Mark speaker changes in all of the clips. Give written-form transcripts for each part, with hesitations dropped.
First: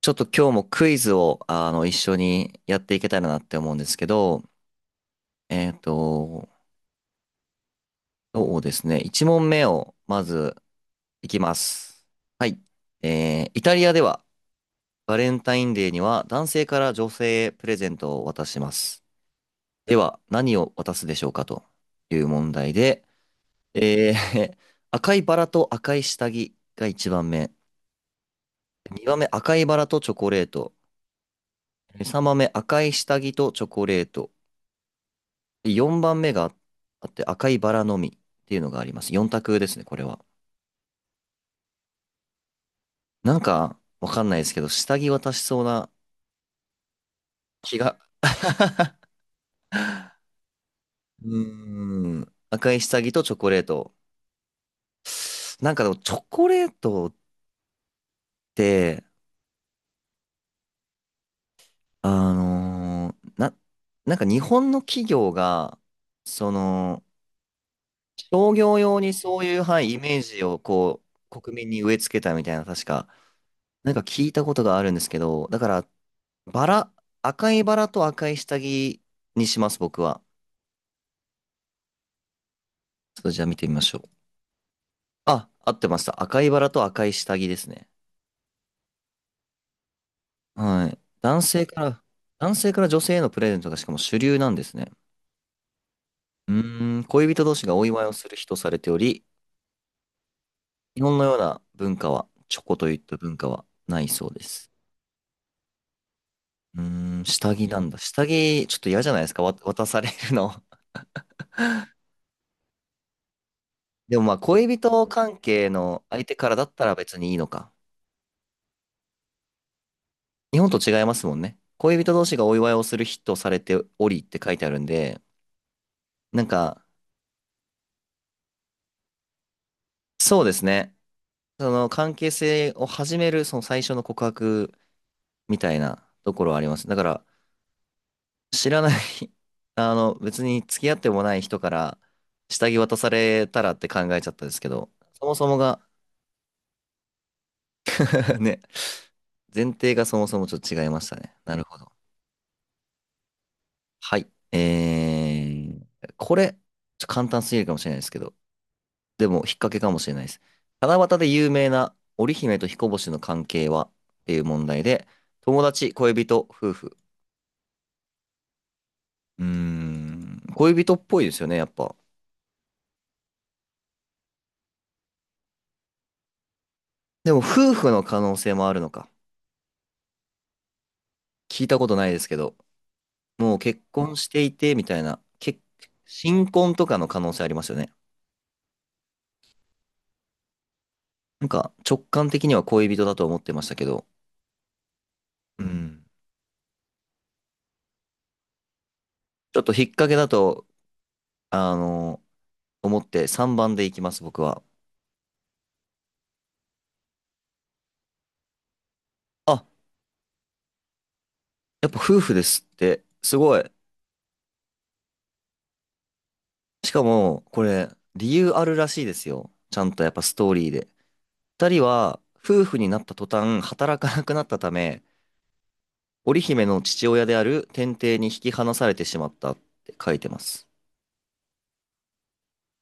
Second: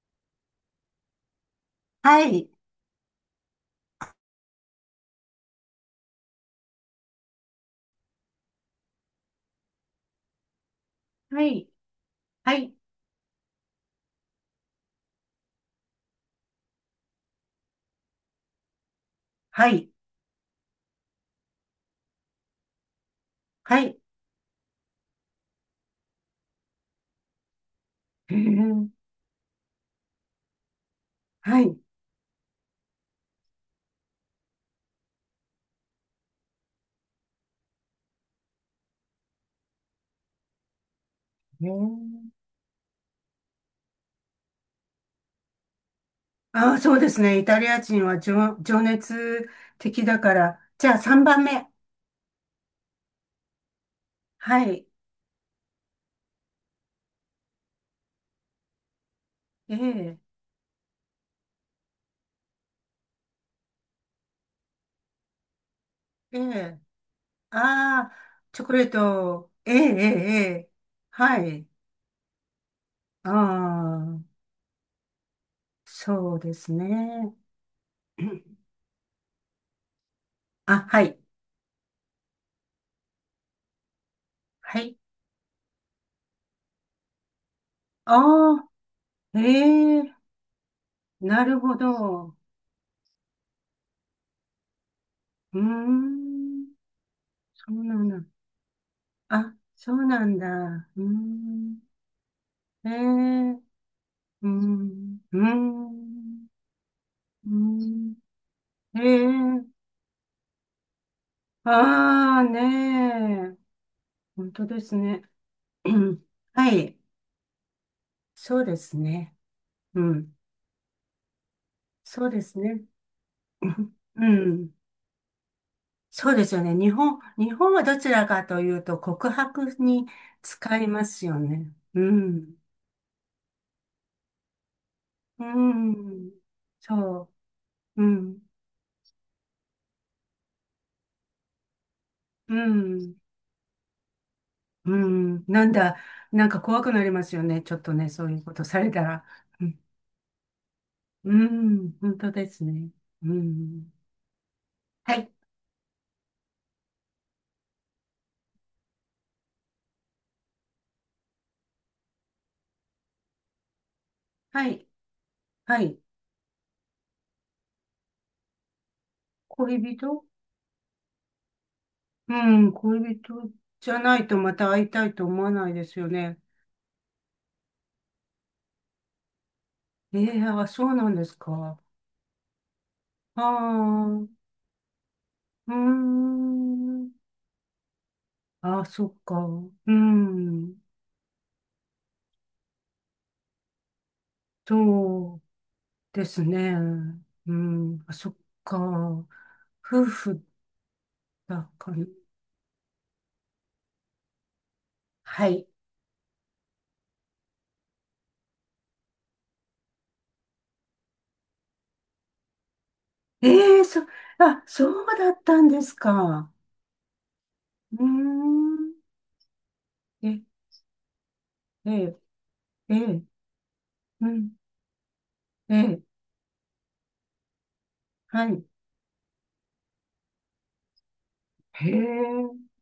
Speaker 1: ちょっと今日もクイズを、一緒
Speaker 2: はい。
Speaker 1: にやっていけたらなって思うんですけど、えっと、そうですね。1問目をまずいき
Speaker 2: は
Speaker 1: ま
Speaker 2: い。
Speaker 1: す。は
Speaker 2: は
Speaker 1: い。
Speaker 2: い。
Speaker 1: イタリアではバレンタインデーには男性から女性へプレゼントを渡します。
Speaker 2: はい。
Speaker 1: では、何を渡すでしょうかという問題で、
Speaker 2: はい。
Speaker 1: えー 赤いバラと赤い下着が1番目。
Speaker 2: へえ。
Speaker 1: 2番目、赤いバラとチョコレート。
Speaker 2: はい。
Speaker 1: 3番目、赤い下着とチョコレート。で、4番目があって、赤いバラの実っていうのがあります。4択ですね、これは。
Speaker 2: へえ。
Speaker 1: なんか、わかんないですけど、下着渡しそうな
Speaker 2: ああ、そうですね。イタリ
Speaker 1: 気
Speaker 2: ア
Speaker 1: が。
Speaker 2: 人は情熱的だから。じゃあ
Speaker 1: う
Speaker 2: 3番目。
Speaker 1: ーん。赤い下着とチョコレート。
Speaker 2: はい。
Speaker 1: なんかでも、チョコレートって、
Speaker 2: ええ、
Speaker 1: あのーな、なんか日本の企業が、
Speaker 2: え
Speaker 1: そ
Speaker 2: え。
Speaker 1: の、
Speaker 2: ああ、
Speaker 1: 商
Speaker 2: チョコ
Speaker 1: 業
Speaker 2: レー
Speaker 1: 用にそう
Speaker 2: ト。
Speaker 1: いう、
Speaker 2: ええ、
Speaker 1: はい、イ
Speaker 2: ええ、
Speaker 1: メー
Speaker 2: え
Speaker 1: ジを
Speaker 2: え。
Speaker 1: こう、
Speaker 2: は
Speaker 1: 国
Speaker 2: い。
Speaker 1: 民に植え付けたみたいな、確か、
Speaker 2: あ
Speaker 1: なんか聞い
Speaker 2: あ、
Speaker 1: たことがあるんですけど、だから、
Speaker 2: そうで
Speaker 1: バ
Speaker 2: す
Speaker 1: ラ、
Speaker 2: ね。
Speaker 1: 赤いバラと赤い 下着にします、僕は。
Speaker 2: あ、はい。
Speaker 1: ちょっとじゃあ見てみましょう。
Speaker 2: はい。
Speaker 1: あ、合ってました。赤いバラと赤い下着ですね。
Speaker 2: ああ、ええ、
Speaker 1: はい。
Speaker 2: なるほど。
Speaker 1: 男性から女性へのプレゼントがしかも主流なんですね。
Speaker 2: うー
Speaker 1: う
Speaker 2: ん、
Speaker 1: ーん、恋人同士
Speaker 2: そ
Speaker 1: がお
Speaker 2: うな
Speaker 1: 祝い
Speaker 2: ん
Speaker 1: を
Speaker 2: だ。
Speaker 1: する日とされており、
Speaker 2: あ、そうなんだ。う
Speaker 1: 日
Speaker 2: ー
Speaker 1: 本のような
Speaker 2: ん。
Speaker 1: 文化は、チョコと
Speaker 2: ええ、
Speaker 1: いっ
Speaker 2: うー
Speaker 1: た文化
Speaker 2: ん。う
Speaker 1: はないそうです。
Speaker 2: ーん。
Speaker 1: うーん、
Speaker 2: うー
Speaker 1: 下着なんだ。
Speaker 2: ん。
Speaker 1: 下着、ちょっと
Speaker 2: え
Speaker 1: 嫌じゃないですか、わ
Speaker 2: え、
Speaker 1: 渡されるの。
Speaker 2: ああー、ねえ。
Speaker 1: でもまあ、
Speaker 2: 本当
Speaker 1: 恋
Speaker 2: です
Speaker 1: 人
Speaker 2: ね。
Speaker 1: 関係
Speaker 2: う
Speaker 1: の
Speaker 2: ん、
Speaker 1: 相手からだっ
Speaker 2: は
Speaker 1: たら
Speaker 2: い。
Speaker 1: 別にいいのか。
Speaker 2: そうですね。うん。
Speaker 1: 日本と違いますもんね。恋人同
Speaker 2: そう
Speaker 1: 士
Speaker 2: で
Speaker 1: がお
Speaker 2: す
Speaker 1: 祝いを
Speaker 2: ね。
Speaker 1: する日とされて おり
Speaker 2: う
Speaker 1: って
Speaker 2: ん、う
Speaker 1: 書いてあ
Speaker 2: ん、
Speaker 1: るんで、
Speaker 2: そう
Speaker 1: な
Speaker 2: で
Speaker 1: ん
Speaker 2: すよね。
Speaker 1: か、
Speaker 2: 日本はどちらかというと告白に
Speaker 1: そうです
Speaker 2: 使い
Speaker 1: ね。
Speaker 2: ますよね。
Speaker 1: その
Speaker 2: う
Speaker 1: 関係
Speaker 2: ん。
Speaker 1: 性を始める、その最初の告白
Speaker 2: う
Speaker 1: みたいな
Speaker 2: ん。
Speaker 1: ところはあります。だから、
Speaker 2: そう。うん。
Speaker 1: 知らない 別に付き合ってもない人から
Speaker 2: う
Speaker 1: 下着渡さ
Speaker 2: ん。
Speaker 1: れたらって考えちゃったんですけど、
Speaker 2: う
Speaker 1: そも
Speaker 2: ん、
Speaker 1: そも
Speaker 2: なん
Speaker 1: が
Speaker 2: だ、なんか怖くなりますよね。ちょっとね、そうい うこ
Speaker 1: ね、
Speaker 2: とされたら。う
Speaker 1: 前
Speaker 2: ん、
Speaker 1: 提がそもそもちょっと違いました
Speaker 2: う
Speaker 1: ね。なるほど。
Speaker 2: ん、本当ですね。うん。
Speaker 1: はい。
Speaker 2: はい、
Speaker 1: これ、ちょっと簡単すぎるかもしれないですけど、でも引っ掛けかもしれないです。七夕で有名な織姫と彦星の関係はっていう問
Speaker 2: は
Speaker 1: 題
Speaker 2: い、
Speaker 1: で、友
Speaker 2: は
Speaker 1: 達、
Speaker 2: い。
Speaker 1: 恋人、夫婦。うー
Speaker 2: 恋人、
Speaker 1: ん、恋人っぽいですよね、やっぱ。
Speaker 2: うん、恋人じゃないとまた会いたいと思わないですよね。
Speaker 1: でも夫婦の可能性もあるのか。
Speaker 2: ええ、あ、そうなんです
Speaker 1: 聞いた
Speaker 2: か。
Speaker 1: ことないですけど、
Speaker 2: あ
Speaker 1: もう結婚
Speaker 2: あ、
Speaker 1: し
Speaker 2: う
Speaker 1: ていてみたいな、結
Speaker 2: ー
Speaker 1: 新婚とかの
Speaker 2: ん。
Speaker 1: 可能性ありますよね。
Speaker 2: あ、そっか。うん、
Speaker 1: なんか直感的には恋人だと思ってましたけど、
Speaker 2: そう
Speaker 1: うん。
Speaker 2: ですね。うん、あ、そっか。
Speaker 1: ちょっと引っ
Speaker 2: 夫
Speaker 1: 掛けだ
Speaker 2: 婦
Speaker 1: と、
Speaker 2: だ
Speaker 1: あ
Speaker 2: から。
Speaker 1: の思って3番でいきます、僕は。
Speaker 2: はい。
Speaker 1: あ、やっぱ夫婦ですって、すごい。
Speaker 2: ええそ、あ、そうだったんですか。
Speaker 1: しかも、これ、
Speaker 2: うー
Speaker 1: 理由あるら
Speaker 2: ん。
Speaker 1: しいですよ。ちゃんとやっぱス
Speaker 2: え、
Speaker 1: トーリーで。二人
Speaker 2: ええ、
Speaker 1: は、夫婦に
Speaker 2: え
Speaker 1: なった
Speaker 2: え、
Speaker 1: 途端、働かな
Speaker 2: う
Speaker 1: くなっ
Speaker 2: ん、
Speaker 1: たため、
Speaker 2: ええ、
Speaker 1: 織姫の父親である天帝に引
Speaker 2: は
Speaker 1: き
Speaker 2: い。
Speaker 1: 離されてしまったって書いてます。
Speaker 2: へえ、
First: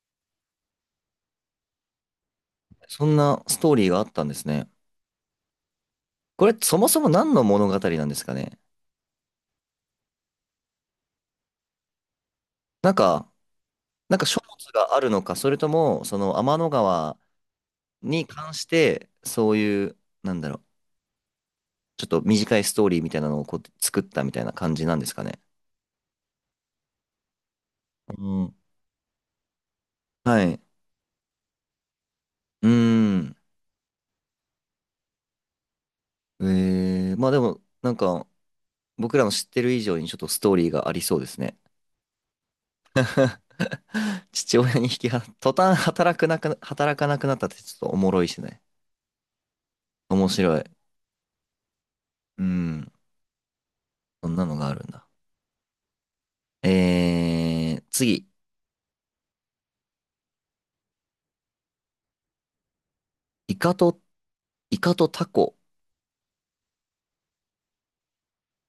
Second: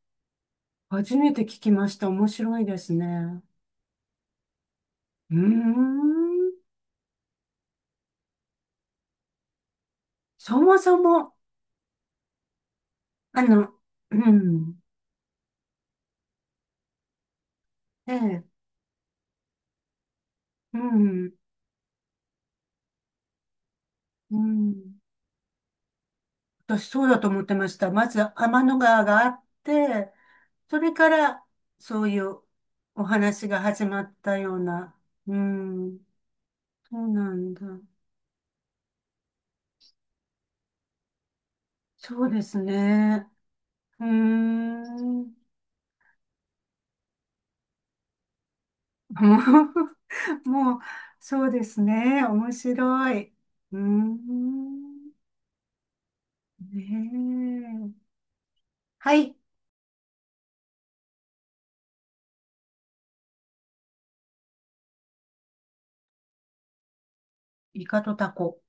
Speaker 2: 初めて聞きました。面白いです
Speaker 1: そんな
Speaker 2: ね。
Speaker 1: ストーリーがあったんですね。
Speaker 2: うー
Speaker 1: こ
Speaker 2: ん。
Speaker 1: れ、そもそも何の物語なんですかね。
Speaker 2: そもそも、
Speaker 1: なんか、
Speaker 2: あの、
Speaker 1: な
Speaker 2: う
Speaker 1: んか書物
Speaker 2: ん、
Speaker 1: があるのか、それとも、その天の川
Speaker 2: え
Speaker 1: に
Speaker 2: え、
Speaker 1: 関して、そういう、なんだろう、
Speaker 2: うん、
Speaker 1: ちょっと短いストーリーみたいなのをこう作ったみ
Speaker 2: う
Speaker 1: たいな感じなん
Speaker 2: ん。
Speaker 1: ですかね。
Speaker 2: 私そうだと思ってました。まず
Speaker 1: うん。
Speaker 2: 天の川があって、
Speaker 1: はい。
Speaker 2: それからそういう
Speaker 1: うー
Speaker 2: お
Speaker 1: ん。
Speaker 2: 話が始まったような。うん、そう
Speaker 1: まあ
Speaker 2: な
Speaker 1: で
Speaker 2: ん
Speaker 1: も、
Speaker 2: だ。
Speaker 1: なんか、僕らの知ってる以上にちょっとストーリーがありそうですね。
Speaker 2: そうですね。うー
Speaker 1: 父親に引きは、
Speaker 2: ん。
Speaker 1: 途端働くなく、働かなくなったってちょっとおもろいしね。
Speaker 2: も
Speaker 1: 面
Speaker 2: う、
Speaker 1: 白い。
Speaker 2: もう、そうですね。
Speaker 1: う
Speaker 2: 面
Speaker 1: ん。
Speaker 2: 白い。うー
Speaker 1: そんなのがあるんだ。
Speaker 2: ん。ねえ。
Speaker 1: 次。
Speaker 2: はい。
Speaker 1: イカと、イカとタコ。
Speaker 2: イカとタコ。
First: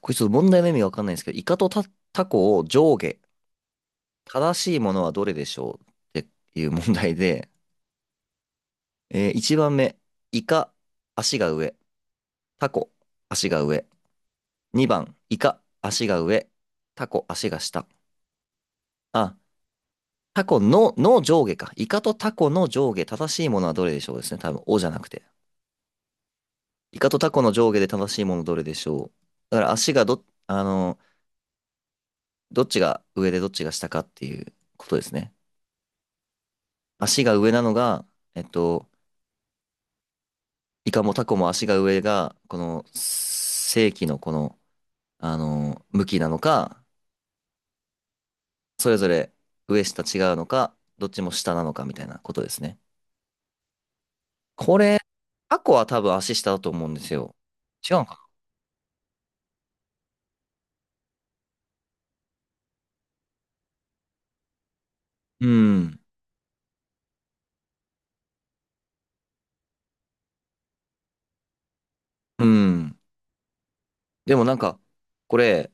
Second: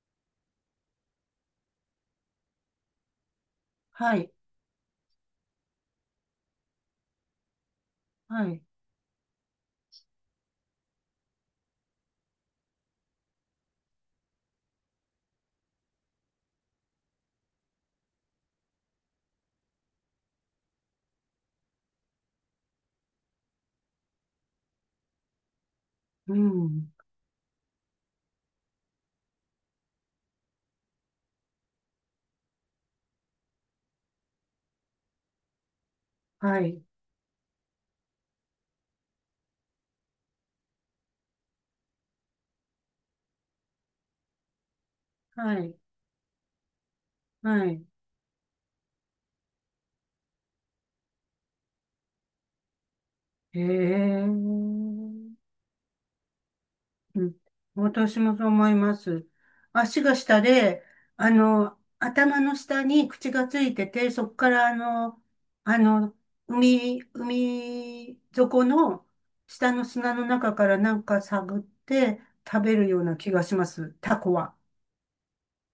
Speaker 1: これちょっと問題の意味がわかんないんですけど、イカとタ、タコを上下。
Speaker 2: はい。
Speaker 1: 正しいものはどれでしょうっていう問題で、
Speaker 2: はい。
Speaker 1: 1番目。イカ、足が上。タコ、足が上。2番、イカ、足が上。タコ、足が下。あ、タコの、の上下か。イカとタコの上下、正しいものはどれでしょうですね。多分、おじゃなくて。
Speaker 2: うん。
Speaker 1: イカとタコの上下で正しいものどれでしょう。だから足がど、どっちが上でどっちが下かっていうことですね。
Speaker 2: はい。
Speaker 1: 足が上なのが、えっと、イカもタコも足が上が、この正規のこの、
Speaker 2: はい。
Speaker 1: 向きなのか、
Speaker 2: はい。
Speaker 1: それぞれ上下違うのか、どっちも下なのかみたいなことですね。
Speaker 2: へえ。
Speaker 1: これ、タコは多分足下だと思うんです
Speaker 2: う
Speaker 1: よ。
Speaker 2: ん、
Speaker 1: 違うの
Speaker 2: 私
Speaker 1: か
Speaker 2: もそう思います。足が下で、あの、頭の下に口がついてて、そこからあの、
Speaker 1: なう
Speaker 2: あ
Speaker 1: ん。
Speaker 2: の、海底の下の砂の中からなんか探って
Speaker 1: う
Speaker 2: 食べる
Speaker 1: ん。
Speaker 2: ような気がします。タコ
Speaker 1: でもな
Speaker 2: は。
Speaker 1: んか、これ、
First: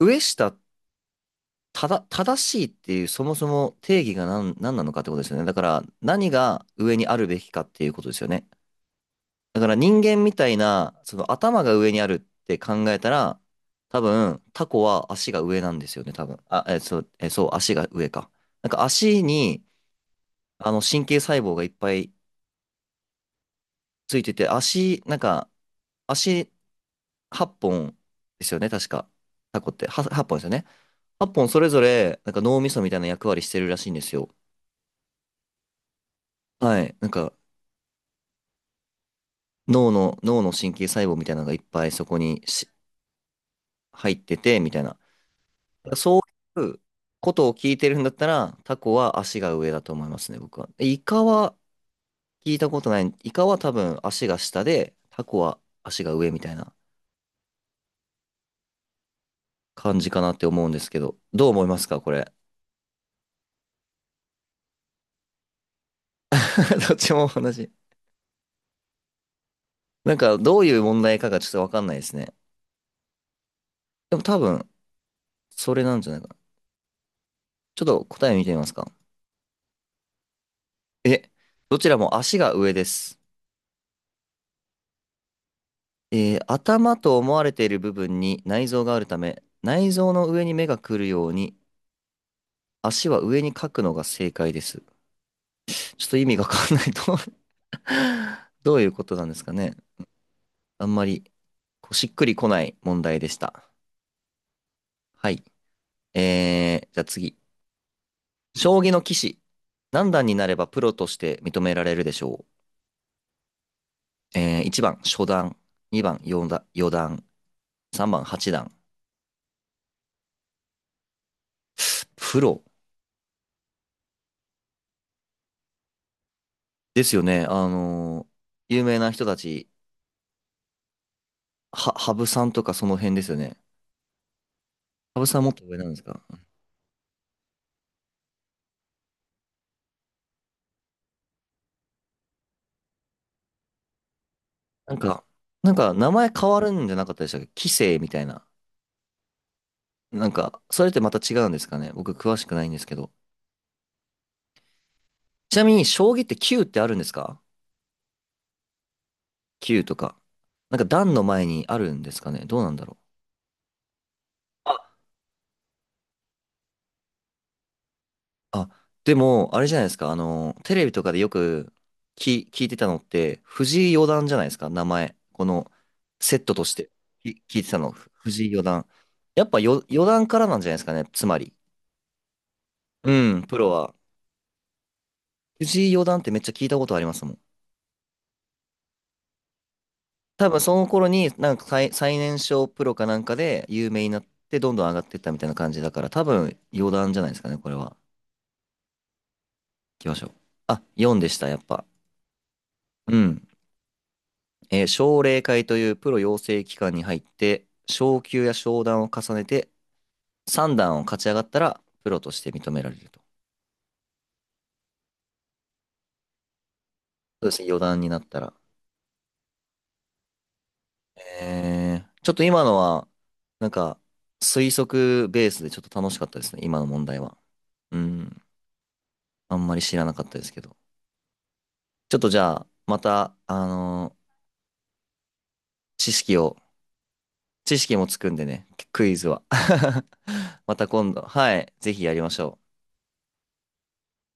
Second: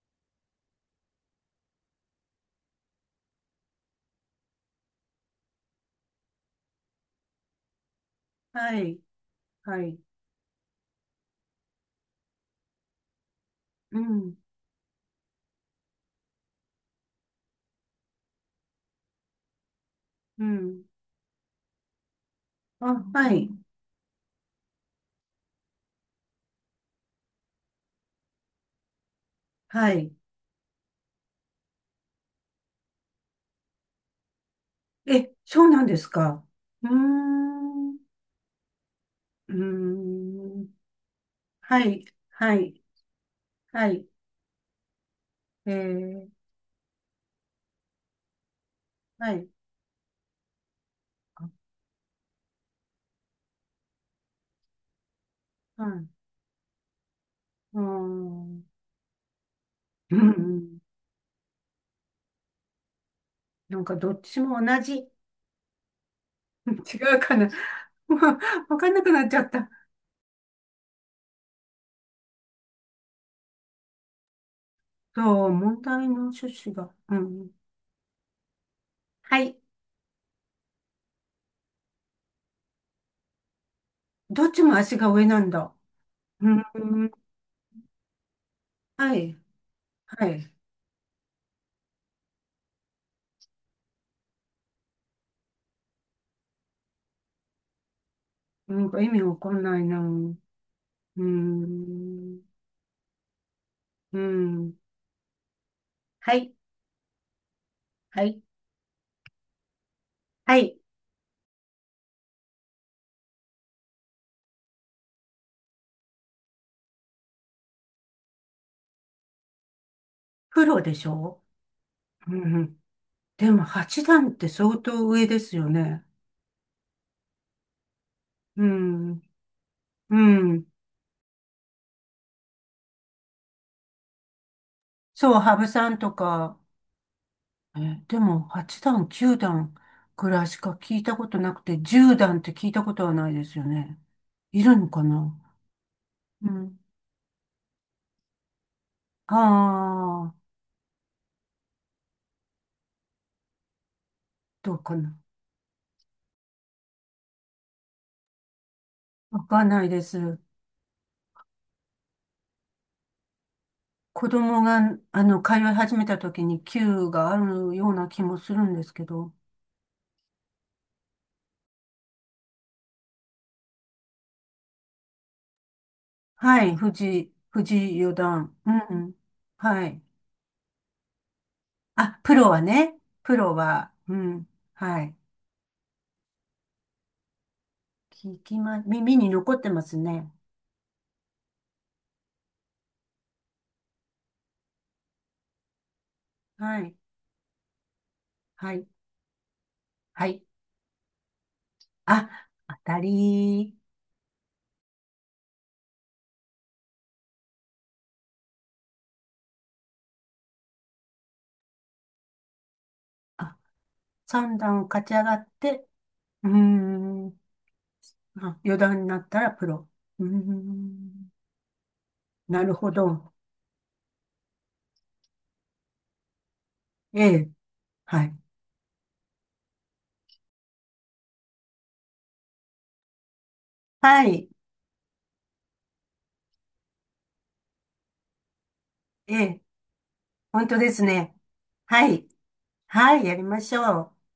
Speaker 1: 上下、ただ、正しいっていう、そもそも定義が何、何なのかってことですよね。だから、何が上にあるべきかっていうことですよね。
Speaker 2: はい、
Speaker 1: だから
Speaker 2: は
Speaker 1: 人
Speaker 2: い。
Speaker 1: 間みたいな、その頭が上にあるって考えたら、
Speaker 2: う
Speaker 1: 多
Speaker 2: ん、
Speaker 1: 分、タコは足が上なんですよね、多分。あ、え、そう、え、そう、足が上か。なんか足に、
Speaker 2: うん。
Speaker 1: 神経細胞がいっぱい
Speaker 2: あ、はい、
Speaker 1: ついてて、足、なんか、足8本ですよね、確か。タコって。
Speaker 2: は
Speaker 1: は
Speaker 2: い。
Speaker 1: 8本ですよね。8本それぞれ、なんか脳みそみたいな役割してるらしいんですよ。
Speaker 2: え、そうなんですか。
Speaker 1: は
Speaker 2: うー
Speaker 1: い。なんか、
Speaker 2: ん、うー
Speaker 1: 脳の
Speaker 2: ん。
Speaker 1: 神経細胞みたいなのがいっ
Speaker 2: は
Speaker 1: ぱいそ
Speaker 2: い、
Speaker 1: こに
Speaker 2: は
Speaker 1: し
Speaker 2: い、はい。
Speaker 1: 入ってて、みたいな。
Speaker 2: え
Speaker 1: そ
Speaker 2: ー、
Speaker 1: ういうことを聞いてるんだったら、タコは
Speaker 2: は
Speaker 1: 足
Speaker 2: い。
Speaker 1: が上だと思いますね、僕は。イカ
Speaker 2: あ、
Speaker 1: は聞いたことない。イカは多分足が下で、タコは
Speaker 2: は
Speaker 1: 足
Speaker 2: い。
Speaker 1: が上みたいな
Speaker 2: うーん。
Speaker 1: 感じ
Speaker 2: う
Speaker 1: か
Speaker 2: ん、
Speaker 1: な
Speaker 2: う
Speaker 1: って思うん
Speaker 2: ん。
Speaker 1: ですけど、どう思いますか、これ。
Speaker 2: なんかどっちも同じ。
Speaker 1: どっ
Speaker 2: 違
Speaker 1: ち
Speaker 2: う
Speaker 1: も
Speaker 2: かな。
Speaker 1: 同じ。
Speaker 2: もうわかんなくなっちゃった。
Speaker 1: なんか、どういう問題かがちょっとわかんないですね。でも多分、
Speaker 2: そう、
Speaker 1: それ
Speaker 2: 問
Speaker 1: なん
Speaker 2: 題
Speaker 1: じゃ
Speaker 2: の
Speaker 1: ないかな。
Speaker 2: 趣旨が。うん。
Speaker 1: ちょっと答え見てみますか。
Speaker 2: はい。
Speaker 1: え、どちらも足が上です。
Speaker 2: どっちも足が上なんだ。うん。
Speaker 1: 頭と思われている部分に内臓がある
Speaker 2: は
Speaker 1: た
Speaker 2: い。
Speaker 1: め、内臓
Speaker 2: は
Speaker 1: の上
Speaker 2: い。
Speaker 1: に目が来るように、足は上に書くのが正解です。ちょっと意味がわかんないと ど
Speaker 2: な
Speaker 1: うい
Speaker 2: ん
Speaker 1: う
Speaker 2: か
Speaker 1: こ
Speaker 2: 意
Speaker 1: と
Speaker 2: 味
Speaker 1: なんで
Speaker 2: わ
Speaker 1: す
Speaker 2: か
Speaker 1: か
Speaker 2: ん
Speaker 1: ね。
Speaker 2: ないな。う
Speaker 1: あんまり、こうしっくり
Speaker 2: ん。
Speaker 1: こない問題でした。
Speaker 2: うん。
Speaker 1: はい。
Speaker 2: はい。
Speaker 1: じゃあ次。
Speaker 2: はい。
Speaker 1: 将棋の棋士。何段になれ
Speaker 2: は
Speaker 1: ば
Speaker 2: い。
Speaker 1: プロとして認められるでしょう。1番、初段。2番、四段、四段。3番8段。
Speaker 2: プロでしょ、う
Speaker 1: プロ
Speaker 2: ん。でも八段って相当上ですよね。
Speaker 1: ですよね。
Speaker 2: う
Speaker 1: 有名な
Speaker 2: ん。
Speaker 1: 人たち、
Speaker 2: うん。
Speaker 1: は、羽生さんとかその辺ですよね。羽生
Speaker 2: そう、
Speaker 1: さんもっ
Speaker 2: 羽
Speaker 1: と
Speaker 2: 生
Speaker 1: 上な
Speaker 2: さ
Speaker 1: んで
Speaker 2: ん
Speaker 1: す
Speaker 2: と
Speaker 1: か
Speaker 2: か、え、でも、8段、9段くらいしか聞いたことなくて、10段って聞いたことはないですよね。いるの
Speaker 1: なん
Speaker 2: か
Speaker 1: か、
Speaker 2: な、
Speaker 1: なんか名前変
Speaker 2: う
Speaker 1: わる
Speaker 2: ん。
Speaker 1: んじゃなかったでしたっけ棋聖みたいな。な
Speaker 2: あ
Speaker 1: ん
Speaker 2: あ、
Speaker 1: か、それってまた違うんですかね。僕詳しくないんですけど。
Speaker 2: どうかな。
Speaker 1: ちなみに、将棋って9ってあるんですか？
Speaker 2: わかんな
Speaker 1: 9
Speaker 2: い
Speaker 1: と
Speaker 2: で
Speaker 1: か。
Speaker 2: す。
Speaker 1: なんか段の前にあるんですかね。どうなんだろ
Speaker 2: 子供
Speaker 1: う。
Speaker 2: が、
Speaker 1: あ、
Speaker 2: あの、通い始めた時に9があるような気もする
Speaker 1: あ、
Speaker 2: んですけ
Speaker 1: で
Speaker 2: ど。
Speaker 1: も、あれじゃないですか。テレビとかでよく聞、聞いてたのって、藤井四段じゃないですか、名前。この、セット
Speaker 2: は
Speaker 1: とし
Speaker 2: い、
Speaker 1: て、き聞いて
Speaker 2: 藤
Speaker 1: たの、
Speaker 2: 井
Speaker 1: ふ
Speaker 2: 四
Speaker 1: 藤井
Speaker 2: 段。
Speaker 1: 四
Speaker 2: う
Speaker 1: 段。
Speaker 2: ん、うん。
Speaker 1: やっぱよ、
Speaker 2: はい。
Speaker 1: 四段からなんじゃないですかね、つまり。
Speaker 2: あ、プロはね。
Speaker 1: う
Speaker 2: プ
Speaker 1: ん、
Speaker 2: ロ
Speaker 1: プロ
Speaker 2: は、
Speaker 1: は。
Speaker 2: うん。はい。
Speaker 1: 藤井四段ってめっちゃ聞いたことありますもん。
Speaker 2: 聞きま、耳に残ってますね。
Speaker 1: 多分その頃に、なんか最、最年少プロかなんかで有名になって、どんどん上がっていったみたいな感じだから、多分
Speaker 2: は
Speaker 1: 四
Speaker 2: い。
Speaker 1: 段じゃないですかね、これは。行
Speaker 2: はい。
Speaker 1: きまし
Speaker 2: は
Speaker 1: ょう。
Speaker 2: い。
Speaker 1: あ、4でした、やっぱ。
Speaker 2: あ、当た
Speaker 1: うん。
Speaker 2: り、
Speaker 1: 奨励会というプロ養成機関に入って、昇級や昇段を重ねて、3段を勝ち上がったら、プロとして認められると。そ
Speaker 2: あ、三段を勝ち上がって、うーん、
Speaker 1: うですね、4段になったら。
Speaker 2: あ、四段になったらプロ。うーん、
Speaker 1: ちょっと
Speaker 2: な
Speaker 1: 今
Speaker 2: る
Speaker 1: の
Speaker 2: ほ
Speaker 1: は、
Speaker 2: ど。
Speaker 1: なんか、推測ベースでちょっと楽しかったですね、今の問題
Speaker 2: え
Speaker 1: は。
Speaker 2: え、
Speaker 1: う
Speaker 2: はい。
Speaker 1: ん、あんまり知らなかったですけど。ちょっとじゃあ、また、
Speaker 2: はい、
Speaker 1: 知識を、知識もつくんでね、クイズ
Speaker 2: え
Speaker 1: は。
Speaker 2: え、本
Speaker 1: ま
Speaker 2: 当
Speaker 1: た
Speaker 2: です
Speaker 1: 今度、
Speaker 2: ね。
Speaker 1: はい、ぜひ
Speaker 2: は
Speaker 1: やり
Speaker 2: い、
Speaker 1: ましょう。
Speaker 2: はい、やりましょう。